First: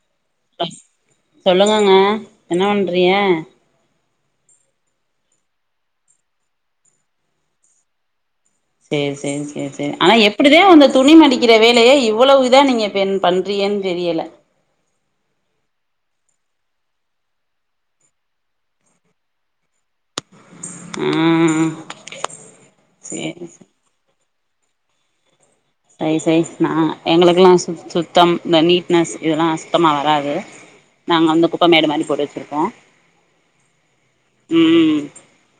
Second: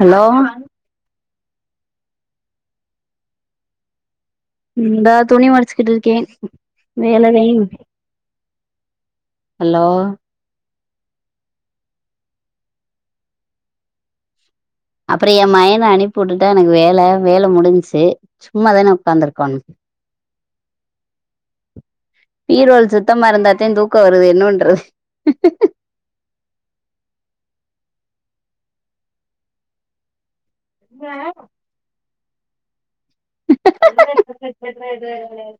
hello சொல்லுங்கங்க என்ன பண்றிய இந்தா துணி மடிச்சுக்கிட்டு இருக்கே வேலை தே சேர் சேரி சேரி சேரி ஆனா எப் எப்படிதே அந்த துணி மடிக்கிற வேலைய இவ்வளவு இதா நீங்க இப்ப என் பண்றீகன் தெரியல அப்புற என் மயன அனுப்பி விட்டுட்டா எனக்கு வேல வேல முடிஞ்சச்சு சும்மா தானே உக்காந்துருக்கனு ம் பீரோல் சுத்தமா இருந்தா தா தூக்க வருது என்னன்றது சை சை நா எங்களுக்கெல்லா சுத்தம் இந்த நீட்னஸ் இதெல்லா சுத்தமா வராது நாங்க வந்து குப்ப மேடு மாதிரி போட்டு வச்சிருப்போ [inaudible]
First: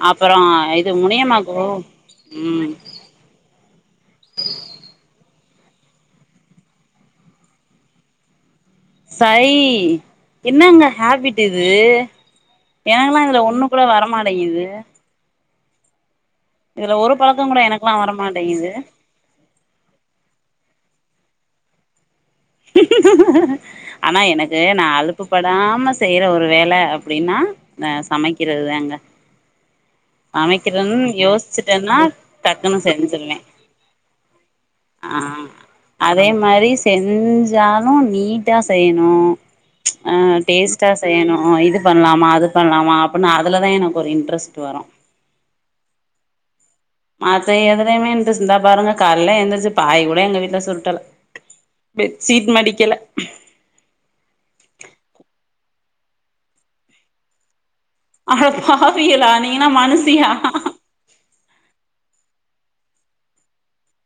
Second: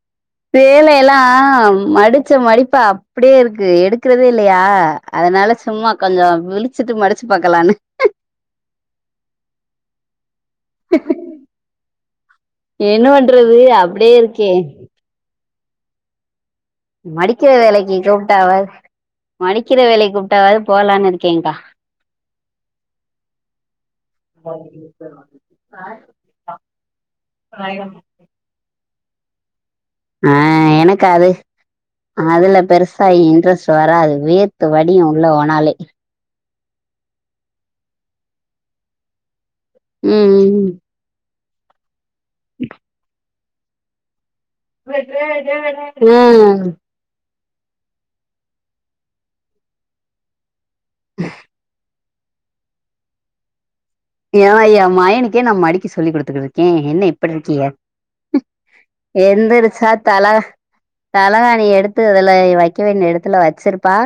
அப்பறோ இது சேலைல்லா முனியம்மாக்கு மடிச்ச ம் மடிப்பா அப்டியே இருக்கு எடுக்கிறதே இல்லையா அதனால சும்மா கொஞ்ச விழிச்சிட்டு மடிச்சு பாக்கலான்னு சை என்னங்க ஹேபிட் இது என்ன ஏன்னா இதுல பண்றது ஒண்ணு கூட அப்டியே இருக்கே வரமாட்டேங்குது இதுல ஒரு பழக்கோ மடிக்கிற கூட வேலைக்கு எனக்கெல்லா கூப்பிட்டாவாது வரமாட்டேங்குது மடிக்கிற வேலை கூப்பிட்டாவது போலான்னு இருக்கேங்க்கா [inaudible] ஆனா எனக்கு நா அழுக்குபடாமே செய்ற ஒரு வேலை அப்டின்னா ஆ சமைக்க க்கிரது தாங்க ஆ எனக்கு சமைக்கிறதுன்னு அது யோசிச்சுட்டேன்னா அதுல டக்குன்னு பெருசா செஞ்சிருவே இன்ட்ரெஸ்ட் வராது வே த்து வடியு ஆ உள்ள போனாலே அதே மாதிரி செஞ்சாலு நீட்டா செய்யணு ஆ ம் டேஸ்டா செய்யணு இது பண்ணலாமா அது பண்ணலாமா அப்டின்னு அதுலதா எனக்கு ஒரு இன்ட்ரெஸ்ட் வரு ம் மத்த எதுலையுமே இன்ரெஸ்ட் இருந்தா பாருங்க காலல்லா எழுந்திரச்சு பாய் கூட எங்க வீட்ல சுருட்டல பெட்சீட் மடிக்கல ஏ என் மயனுக்கே நா மடிக்க சொல்லி் கொடுத்துட்டு இருக்கே என்ன இப்டி இருக்கிய அட பாவியலா நீங்கல்லா எந்திரிச்சா தல மனிசியா தலகாணி எடுத்து அதுல வைக்க வேண்டிய இடத்துல வச்சிருப்பா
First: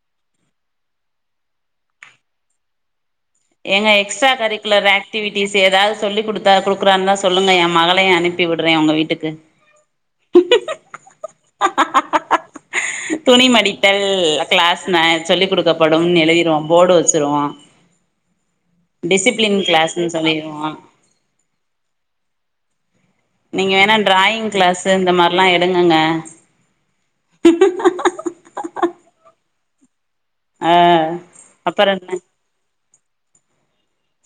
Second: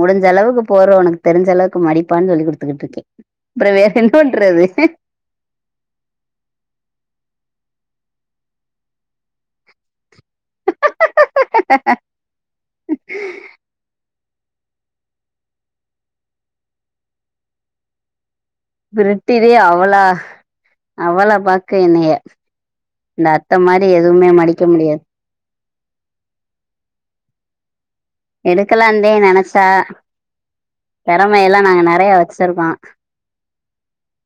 முடிஞ்ச அளவுக்கு போறுவ உனக்கு தெரிஞ்ச அளவுக்கு மடிப்பான்னு சொல்லி் குடுத்துக்கிட்டு இருக்கே அப்றோ வேற ஏங்க என்ன எக்ஸ்ட்ரா பண்றது கரிக்குலர் ஆக் ஆக்டிவிட்டிஸ் ஏதாவது சொல்லி கொடுத்தா கொடுக்குறாருனுதா சொல்லுங்க என் மகளையு அனுப்பி விடுறே உங்க வீட்டுக்கு [inaudible] [inaudible] துணி மடித்தல் கிளாஸ் சொல்லி் கொடுக்கப்படும்னு எழுதிடுவோ போடு வச்சுருவோ பிரிட்டத அவளா கிளாஸ்ன்னு சொல்லிருவோ அவளா பாக்க என்னைய இந்த அத்த மாரி எதுவுமே மடிக்க முடியாது ல்லா எடுங்கங்க எடுக்கலா இருந்தே நெனைச்சா ஆ திறமை எல்லா நாங்க அப்புற நெறைய என்ன வச்சிருக்கோ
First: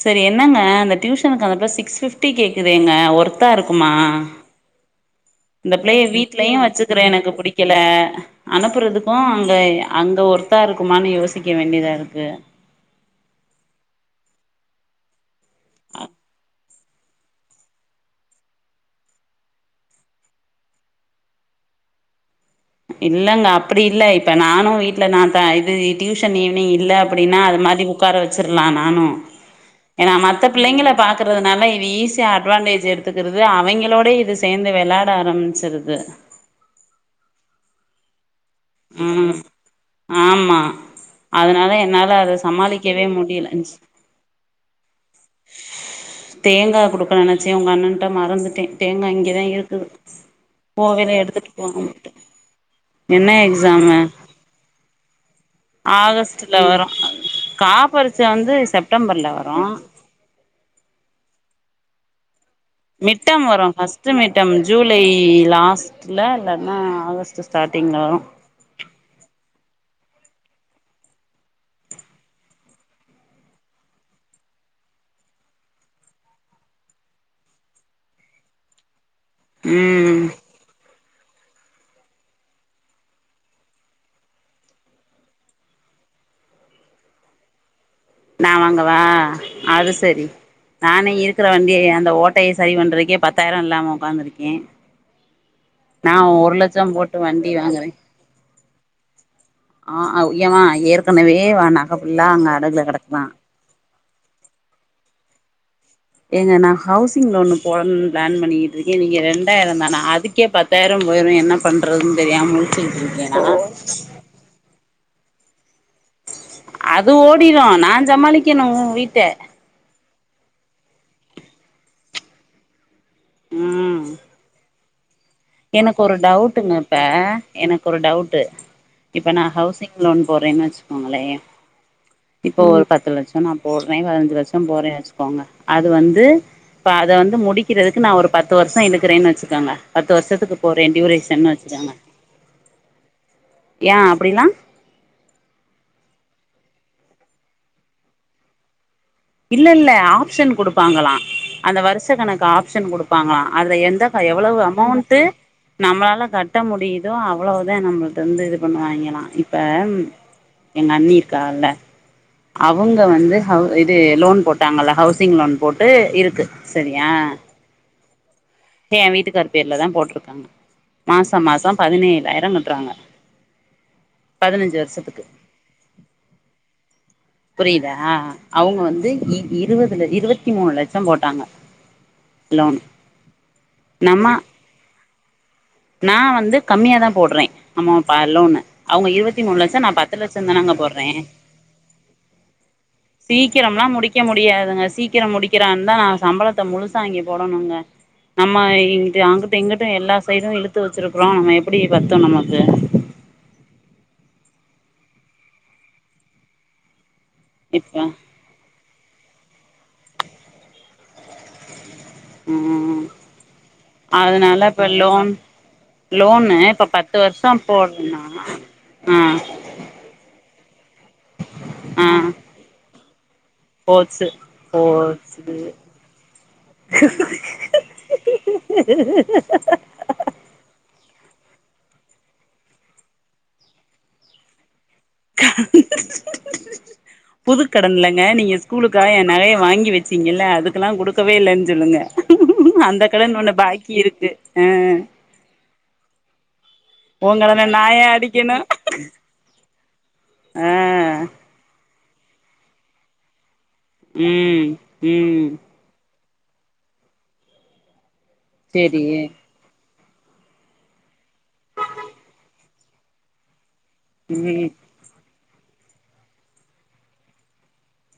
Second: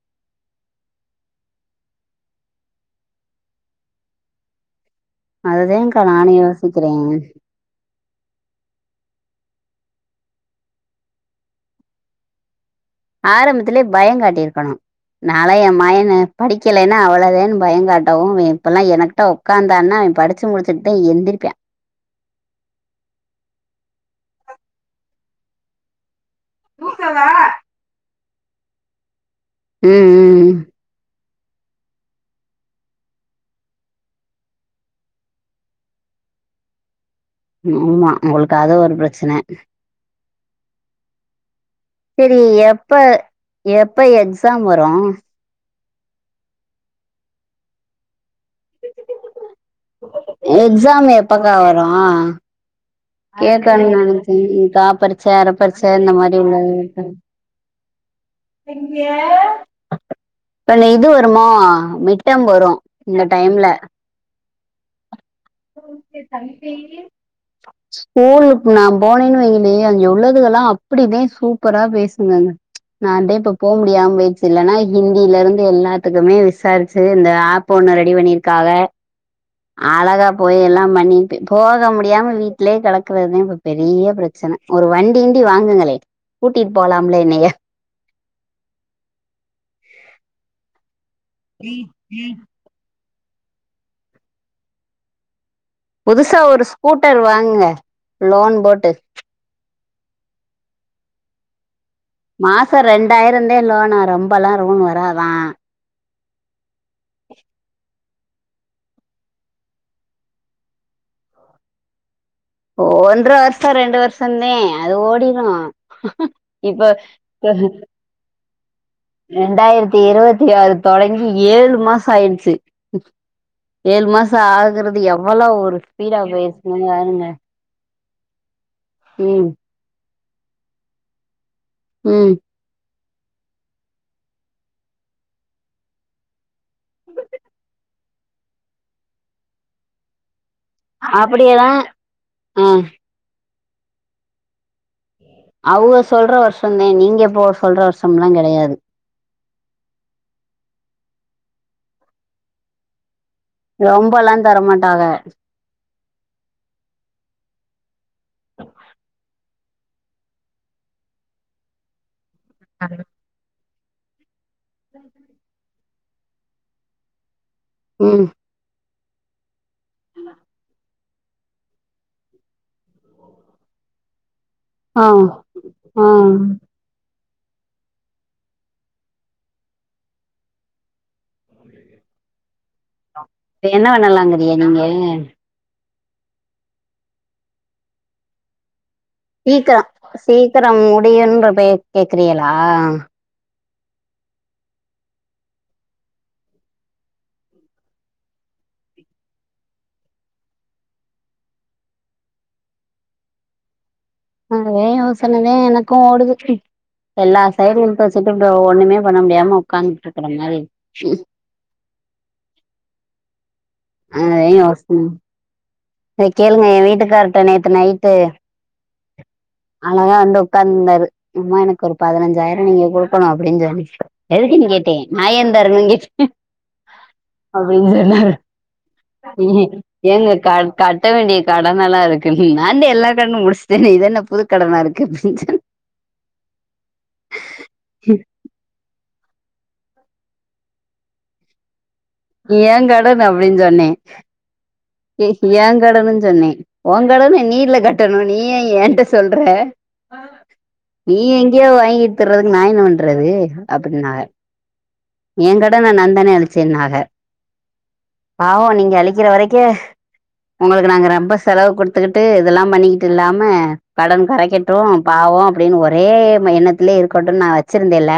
சரி என்னங்க அந்த டியூஷனுக்கு வந்து சிக்ஸ் ஃபிப்டி கேக்குதுங்க ஒர்த்தா இருக்குமா அதுதாகா நானு யோசிக்கிறே கீல அனுப்புறதுக்கு அங்க அங்க ஒருத்தா இருக்குமான்னு யோசிக்க வேண்டியதா இருக்கு ஆரம்பத்துலயே பயம் காட்டியிருக்கணு நால என்மயன படிக்கலைன்னா அவ்வளோதான்னு பய காட்டவு இப்பல்லா எனகிட்ட உக்காந்தா நா அவ படிச்சு முடிச்சுட்டு தா எந்திரப்ப இல்லங்க அப்டி இல்ல இப்ப நானு வீட்ல நா இப்ப இது டியூஷன் லீவு நீ இல்லாட்டியு அப்டின்னா அது மாதிரி உட்கார வச்சிடலா நானு ம் ஏன்னா மற்ற ம் பிள்ளைங்களை பாக்கறதுனால இது ஈஸியா அட்வான்டேஜ் எடுத்துக்கிறது அவங்களோட இது சேர்ந்து விளாட ஆரம் மிச்சுடுது ஆமா உங்களுக்கு அது ஒரு ம் பிரச்சன ஆமா அதனால என்ன செரி எப்ப எப்ப எக்ஸாம் வரு தேங்கா குடுக்கணுன் நெனைச்சே உங்க அண்ணன்ட்ட மறந்துட்டே தேங்கா இங்கேதா இருக்குது எக்ஸாம் போவேல எடுத்துட்டு எப்பக்கா வரு போலான்ட்டு என்ன எக்ஸ் [unintelligible] நெனச்சே காப்பரிட்ச்ச அரப்பரி பரிச்ச இந்த மாரி ஆகஸ்ட்ல வரு உள்ளது கா பரிச்ச வந்து செப்டம்பர்ல வரு இப்பனி இது வருமா மிட்டம் வரு இந்த மிட்டம் டைம்ல வரும் ஃபர்ஸ்ட்டு மி ட்டம் ஜூலை லாஸ்ட்ல இல்லன்னா ஆகஸ்டு ஸ்டார்ட்டிங்ல வரு நா போனேன்னு வைங்களே அங்க உள்ளதுகல்லா அப்டிதே சூப்பரா பேசுங்கங்க நா தே இப்ப போ முடியாமலே போயிடுச்சு இல்லன்னா ஹிந்திலருந்து எல்லாத்துக்குமே விசாரிச்சு இந்த ஆப் பபு ஒண்ணு ரெடி பண்ணியிருக்காக ம் அழகா போ போய் எல்லாம் பண்ணிட்டு போக முடியாமல் வீட்லயே கடக்கறதுதா இப்ப பெரிய பிரச்சன ஒரு வண்டிகிண்டி வாங்குங்களே கூட்டிட்டு போலாம்ல என்னய ந வாங்க வா அது செரி நானே இருக்கிற வண்டிய அந்த ஓட்டைய சரி பண்ணுறதுக்கே பத்தாயிரொ இல்லாம உக்காந்துருக்கே நா புதுசா ஒரு லட்சம் போட்டு ஸ்கூட்டர் வண்டி வாங்குங்க வாங்குறே லோன் போட்டு ஆ யமா ஏற்கனவே நகைஃபுல்லா அங்க அடகுல கடக்குதா டே லோனா ரொம்பல்லா லோன் வராதா ஏங்க நா ஹவுசிங் லோனு போடனுன் ப்ளான் பண்ணிக்கிட்ருக்கே நீங்க ரெண்டாயிரந் தானா அதுக்கே பத்தாயிரம் போயிரும் என்ன பண்றதுன்னு தெரியாம மு ஓ ஒன்ற வருஷொ ரெண்டு வருஷொந்தே அது ஓடிடு அது ஓடிடரு நா சமாளிக்கணு வீட் ரெண்டாயிரத்தி இருவத்தி ஆறு தொடங்கி ஏழு மாசொ ஆயிடுச்சு ம் ஏழு மாசொ ஆகறது எப் எனக்கு ஒரு டவுட்டுங்கப்ப எனக்கு ஒரு டவுட்டு இப்ப நா ம் ஹவுசிங் லோன் போட்றேன்னு வச்சுக்கோங்களே ம் இப்போ ஒரு பத்து லட்சம் நா போறேன் பதினஞ்சு லட்சம் போறேனு வச்சுக்கோங்க அது வந்து ப்ப அத வந்து முடிக்கிறதுக்கு நா ஒரு பத்து வருஷொ எடுக்கிறேன்னு வச்சுக்கோங்க பத்து வருஷத் போரேன் ட்யூரேஷன்னு அப்படியேதா வச்சுக்கங்க ஆ ஏ அப்டில்லா அவுக சொல்ற வருஷொந்தே நீங்க போ சொல்ற வருஷம்லா கெடையாது இல்ல இல்ல ஆப்ஷன் குடுப்பாங்களா அந்த வருஷ கணக்கு ஆப்ஷன் குடுப்பாங்களா அதுல எந்தக்கா ரொம்பல்லா எவ்வளவு தரமாட்டாக அமௌன்ட்டு நம்மளால கட்ட முடியுதோ அவ்வளவுதே நம்மள்ட்ட வந்து இது பண்ணுவாங்கலா இப்ப எங்க அண்ணி இருக்காகல்ல அவுங்க வந்து ஹவு இது லோன் போட்டாங்கல்ல ஹவுசிங் லோன் போட்டு இருக்கு சரியா ம் ஏன் வீட்டுக்கார் பேர்லதா போட்ருக்காங்க மாச மாசம் பதினேழாயிரங் கட்றாங்க பதினஞ்ச ஆ ஆ புரியிதா அவுங்க வந்து இ இருவதுல இருவத்தி மூணு லட்சம் போட்டாங்க லோன் என்ன நம்ம பண்ணலாங்கிறிய நீங்க நா வந்து கம்மியா தா போட்றே அமௌபா லோன்னு அவுங்க இருவத் சீக்கிரோ சீக்கிரோ முடியுன்ற பே கேக்கிறியலா சீக்கிரம்ல்லா முடிக்க முடியாதுங்க சீக்கிரம் முடிக்கிறாருந்தா நா சம்பளத்த முழுசா வாங்கி போடணுங்க நம்ம இங் அங்கட்டு இங்கிட்டு எல்லா சைடு இழுத்து வச்சிருக்கிறோ நம்ம எப்டி பத்து நமக்கு அதே யோசனதா எனக்கு ஓடுது எல்லா சைடு இப்ப இழுத்து வச்சிட்டு தோ ஒண்ணுமே பண்ண முடியாம உக்காந்துட் இருக்குற மாரி இருக்கு ம் அதே அதனால இப்ப யோசன லோன் இத லோனு கேளுங்க என் இப்போ பத்து வீட்டுக்கார்ட்ட வருஷோ நேத்து நைட்டு போடுனா ஆ அழகா வந்து உக்காந்துந்தாரு ம்மா எனக்கு ஒரு ஆ பதினஞ்சாயிரோ நீங்க குடு போனு அப்டின்னு சொல்லி போச்சு எதுக்கினு கேட்டே நாயே போச்சு தரனு கேட்டே அப்டின்னு சொன்னாரு ஏங்க கட் கட்ட வேண்டிய கடனெல்லா இருக்கு நாதே எல்லா கடனு முடிச்சட்டனே இத என்ன புது கடனா இருக்கு அப்டின்னுச்சு புதுக்கடன் இல்லைங்க சொன்னேன் நீங்க ஸ்கூலுக்காக ஏ நகையை வாங்கி வச்சீங்கல்ல அதுக்கெல்லா குடுக்கவே இல்லன்னு சொல்லுங்க ஏன் அந்த கடன் உன்ன அப்படின்னு பாக்கி சொன்னேன் இருக்கு அ ஏ ஏன் கடடுனு சொன்னே உன் கடன உங்களன நீல்ல நாயா கட்டணு நீ அடிக்கணு ஏன் என்கிட்ட சொல்ற ஆ நீ எங்கியே வாங்கிட்டு திர்றதுக்கு நா என்ன பண்றது அப்டின்னாங்க ம் ம் ஏ கடன நா தானே அடச்சேன்னாக பாவு நீங்க செரி அழிக்கிற வரைக்க உங்களுக்கு நாங்க ரொம்ப செலவு குடுத்துக்கிட்டு இதெல்லா பண்ணிக்கிட்டு இல்லாம கடன் ம் கரைக்கட்டு பாவோ அப்டின்னு ஒரே எண்ணத்துலயே இருக்கட்டுனு நா வச்சிருந்தேன்ல்ல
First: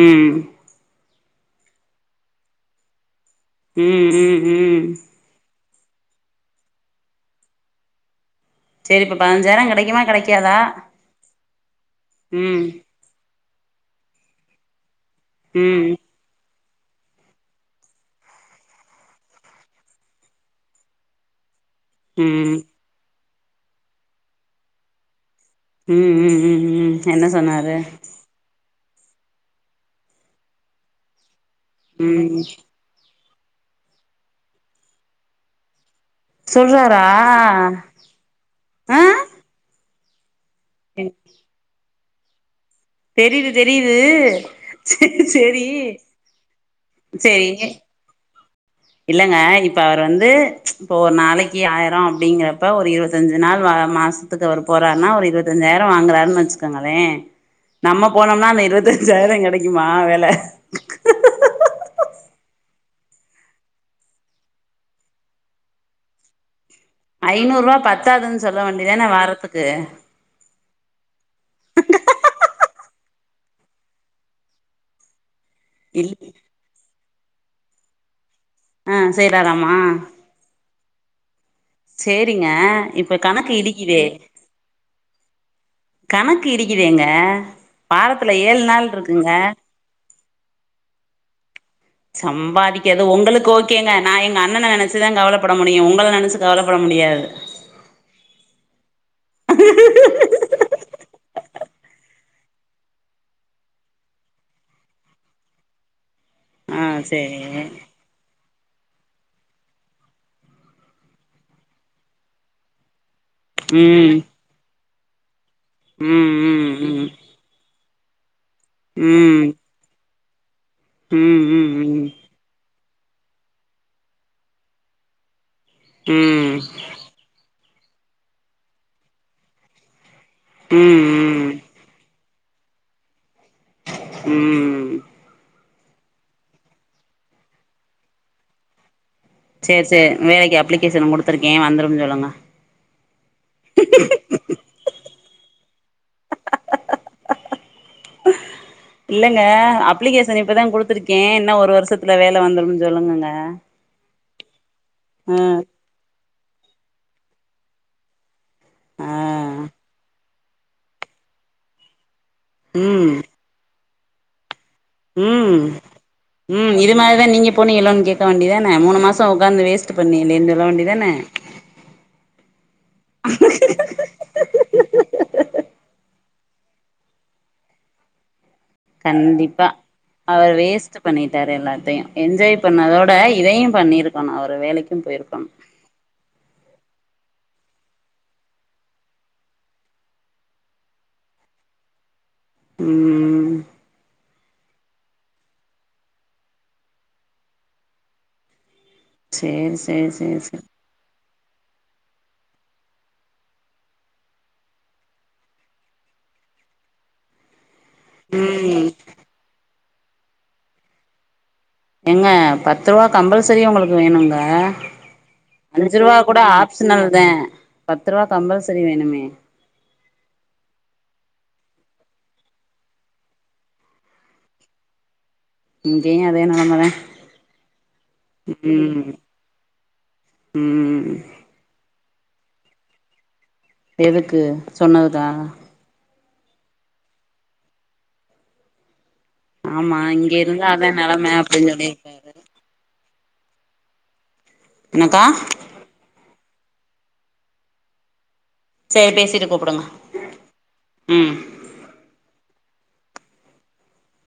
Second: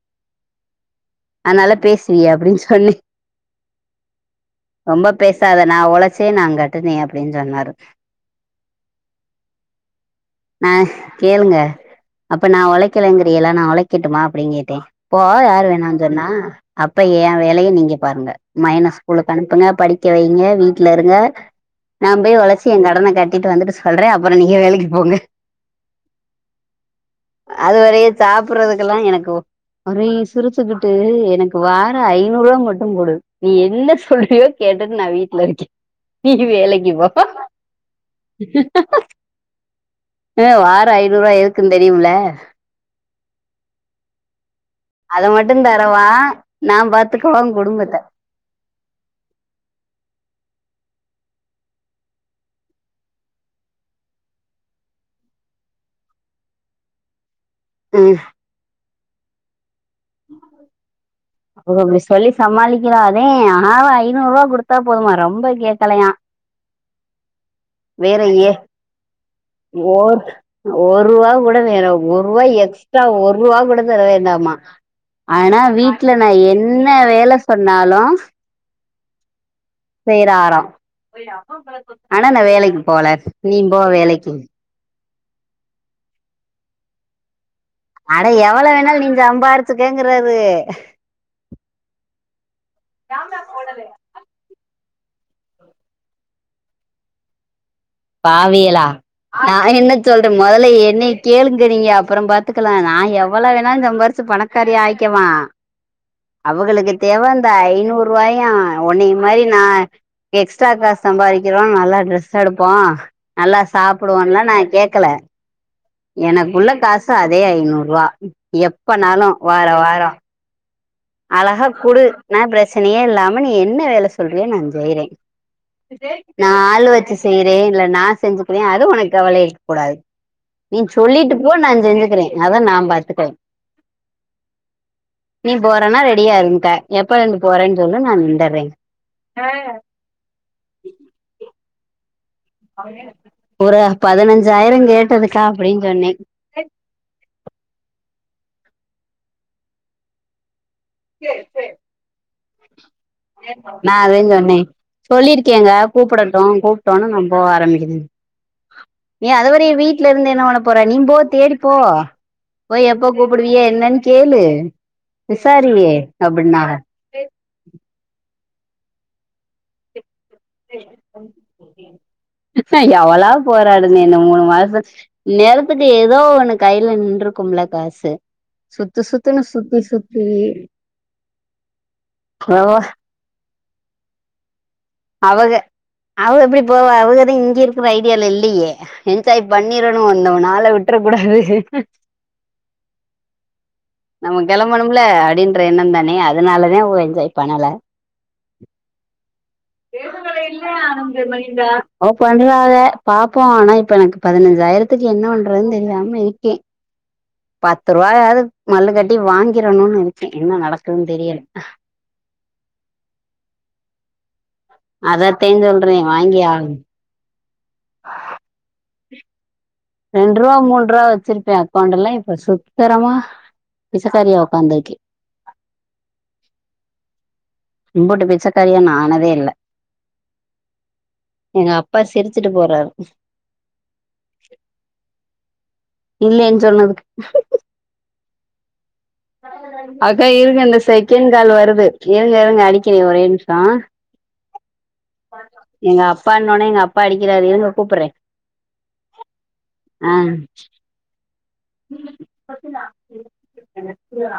ம் அதனால பேசுவியே அப்டின்னு சொன்னே ம் ம் ம் ரொம்ப பேசாத நா ஒழச்சே நா கட்டுனே அப்டின்னு சொன்னாரு சேரி இப்ப பாஞ்சாயிரோ கெடைக்குமா கெடைக்காதா நா கேளுங்க அப்ப நா ம் ஒழைக்கிலங்கிறல்லா நா ஒழைக்கட்டுமா அப்டின்னு கேட்டே போ யார் வேணா ம் னா அப்ப ஏ வேலைய நீங்க பாருங்க மையன ஸ்கூல்ல அனுப்புங்க படிக்க வைங்க வீட்ல இருங்க நா போய் ம் ம் ஒழைச்சி ஏ கடன கட்டிட்டு வந்துட்டு சொல்றே அப்றோ நீங்க வேலைக்கு போங்க ம் ம் ம் ம் என்ன சொன்னாரு சாப்பிறதுக்கெல்லா எனக்கு ஒர சிறுச்சுக்கிட்டு எனக்கு வாரோ ம் ஐநூறு ரூவா மட் டு குடு நீ என்ன சொல்றியோ கேட்டுட்டு நா வீட்ல இருக்கே நீ வேலைக்கு சொல்றாரா போ ஆ ஆ வாரோ ஐநூறு ரூவா எதுக்குன்னு தெரியும்ல தெரிது தெரிது அத மட்டு தரவா நா பாத்துக்குவ குடும்பத்த இல்லைங்க இப்ப அவரு வந்து இப்போ ஒரு நாளைக்கு ஆயிரோ அப்டிங்கறப்ப ஒரு இருவத்தெஞ்சு நாள் மாச த்துக்கு அவர் போறாருன்னா ஒரு இருபத்தஞ்சாயிரோ வாங்குறாருனு வச்சுக்கோங்களே [inaudible] நம்ம போனோம்னா அந்த இருவத்தெஞ்சாயிரோ கெடைக்குமா வேல ஓ அப்டி சொல்லி சமாளிக்கிற அதே வாரோ ஐநூறு ரூவா குடுத்தா போதுமா ரொம்ப கேக்கலையா [inaudible] ஐநூறு ரூவா வேற பத்தாதுன்னு ஏ சொல்ல வேண்டியதான வாரத்துக்கு ஒரு ரூவா கூட வேணா ஒரு ரூவா எக்ஸ்ட்ரா ஒரு ரூவா கூட தர வேண்டாமா ஆனா இல் வீட்ல நா என்ன வேல சொன்னாலு அ செய்ராராமா செய்ராரா அனா நா சேரிங்க வேலைக்கு போல இப்ப கணக்கு நீ போ இடிக்குதே வேலைக்கு கணக்கு இடிக்குதேங்க அட வாரத்துல ஏழு எவ்வள நாள் வேணாலு நீ இருக்குங்க சம்பாரிச்சுக்குங்றாரு சம்பாதிக்காது ஒங்களுக்கு ஓகேங்க நா எங்க அண்ணன நெனச்சுதா கவலப்பட முடியு உங்கள நெனச்சு கவலப்பட முடியாது பாவியலா நா என்ன சொல்றம் மொதல்ல என்னைய கேளுங்க நீங்க அப்பறோ பாத்துக்கலா நா எவ்வள வேணாலு சம்பாரிச்சு பணக்காரி ஆயிக்குவா ஆ அவுகளுக்கு தேவ இந்த சேரி ஐநூ ரூவாயூ உன்னைய மாரி நா எக்ஸ்ட்ரா காசு சம்பாரிக்கறோ நல்லா டிரெஸ் எடுப் போ நல்லா ம் சாப்புடுவோண்லா நா கேக்கல ம் எனக்குள்ள ம் ம் காசு அதே ஐநூருவா எப்பனாலு ம் வார வாரோ ம் ம் அழகா குடு ம் நா பிரஸ்சனயே இல்லாம நீ என்ன வேல சொல்றியோ நா ஜெய்றே நா ம் ஆள்ளு வச்சு செய்றே இல்ல நா செஞ்சுக்கறே அது உனக்கு கவலை இருக்ககூடாது ம் நீங் சொல்லீட்டு ம் போ நா செஞ்சுக்கிறே அத நா பாத்துக்கறே ம் நீ போறன்னா ரெடியா இருன்ட்ட எப்பலந்து போறன் சொல்லு நா நின்டர்ற சேர் சேர் வேலைக்கு அப்ளிகேஷன் குடுத்துருக்கே வந்துரும் சொல்லுங்க ஒரு பதினஞ்சாயிர கேட்டதுக்கா அப்படின் சொன்னே இல்லங்க அப்ளிகேசன் இப்பதா குடுத்துருக்கே இன்னு ஒரு வருசத் இல்ல வேல வந்துரும்ன்னு சொல்லுங்கங்க நா அதயூ சொன்னே சொல்லிருக்கேங்க கூப்படட்டு கூப்ட்டோன்னே நா போவ ஆரம்பிக்குதுன் ஆ ஏ அதவிட ஆ ஏ வீட்ல இருந்து என்ன பண்ண போற நீம்போ தேடிப்போ போய் எப்ப ம் கூப்புடுவிய என்னன் கேளு ம் விசாரி அப்டின்னாங்க ம் இது மாதிரிதா நீங்க போனிகளோன் கே க்க வேண்டிதான மூனு மாசோ உக்காந்து வேஸ்ட் பண்ணிகளே [unintelligible] எவ்வளோ போராடுன இந்த மூணு மாசோ இன்நேரத்துக்கு ஏதோ ஒன்னு கைல நின்றுக்குமுள்ள காசு சுத்து சுத்துன்னு கண்டிப்பா சுத்தி சுத்தி அவர் வேஸ்ட் பண்ணிட்டார் எல்லாத்தையு என்ஜாய் அவ பண்ணதோ இப்ப இதையு பண்ணிருக்கணு அவரு வேலைக்கு போயிருக்கணு அவக அவ எப்படி போவா அவுகதா இங்க இருக்கற ஐடியால இல்லயே என்ஜாய் பண்ணீரணு அந்த நாள விட்டர கூடாது ம் ம் நம்ம கெளம்பணுமுல்ல அப்டின்ற எண்ணம் தானே அதனாலதே ஒ என்ஜாய் பண்ணல சேரி சேரி சேரி சேரி [unintelligible] ஓ பண்றாக பாப்போ அனா இப்ப எனக்கு பதினஞ்சாயிரத்துக்கு என்ன பண்றதுன் தெரியாம இருக்கே பத்து ருவாயாது ம் மல்லு கட்டி வாங்கிரனுன் இருக்கே என்ன நடக்குதுன் தெரியல எங்க பத்து ருவா கம்பல்சரி உங்களுக்கு வேணுங்க அதத்தே சொல்றே அஞ்சுருவா கூட வாங்கி ஆகணு ஆப்ஷனல் தெ பத்ருவா கம்பல்சரி வேணுமே ரெண்ருவா மூண்ருவா வச்சிருப்பே அக்கௌண்ட்டல்லா இப்ப சுத்ரமா பிச்சக்காரியா உக்காந்துருக்கே இங்கியூ அதே நலமதா இன்புட்டு பிச்சகாரியா நா ஆனதே இல்ல ம் எங்க அப்பா சிரிச்சுட்டு போறாரு எதுக்கு சொன்னதுக்கா இல்லேன் சொன்னதுக்கு ஆமா அக்கா இங்க இருங்க இருந்தா இந்த அதா செகெண்ட் நெலம கால் அப்டின்னு வருது சொல்லிருக்காரு இருங்க இருங்க அடிக்கிரே ஒரே நிமிஷோ என்னக்கா எங்க அப்பானோனே எங்க அப்பா அடிக்கிறாரு இருங்க கூப்புறே சேரி பேசிட்டு கூப்புடுங்க ஆஹ் ம்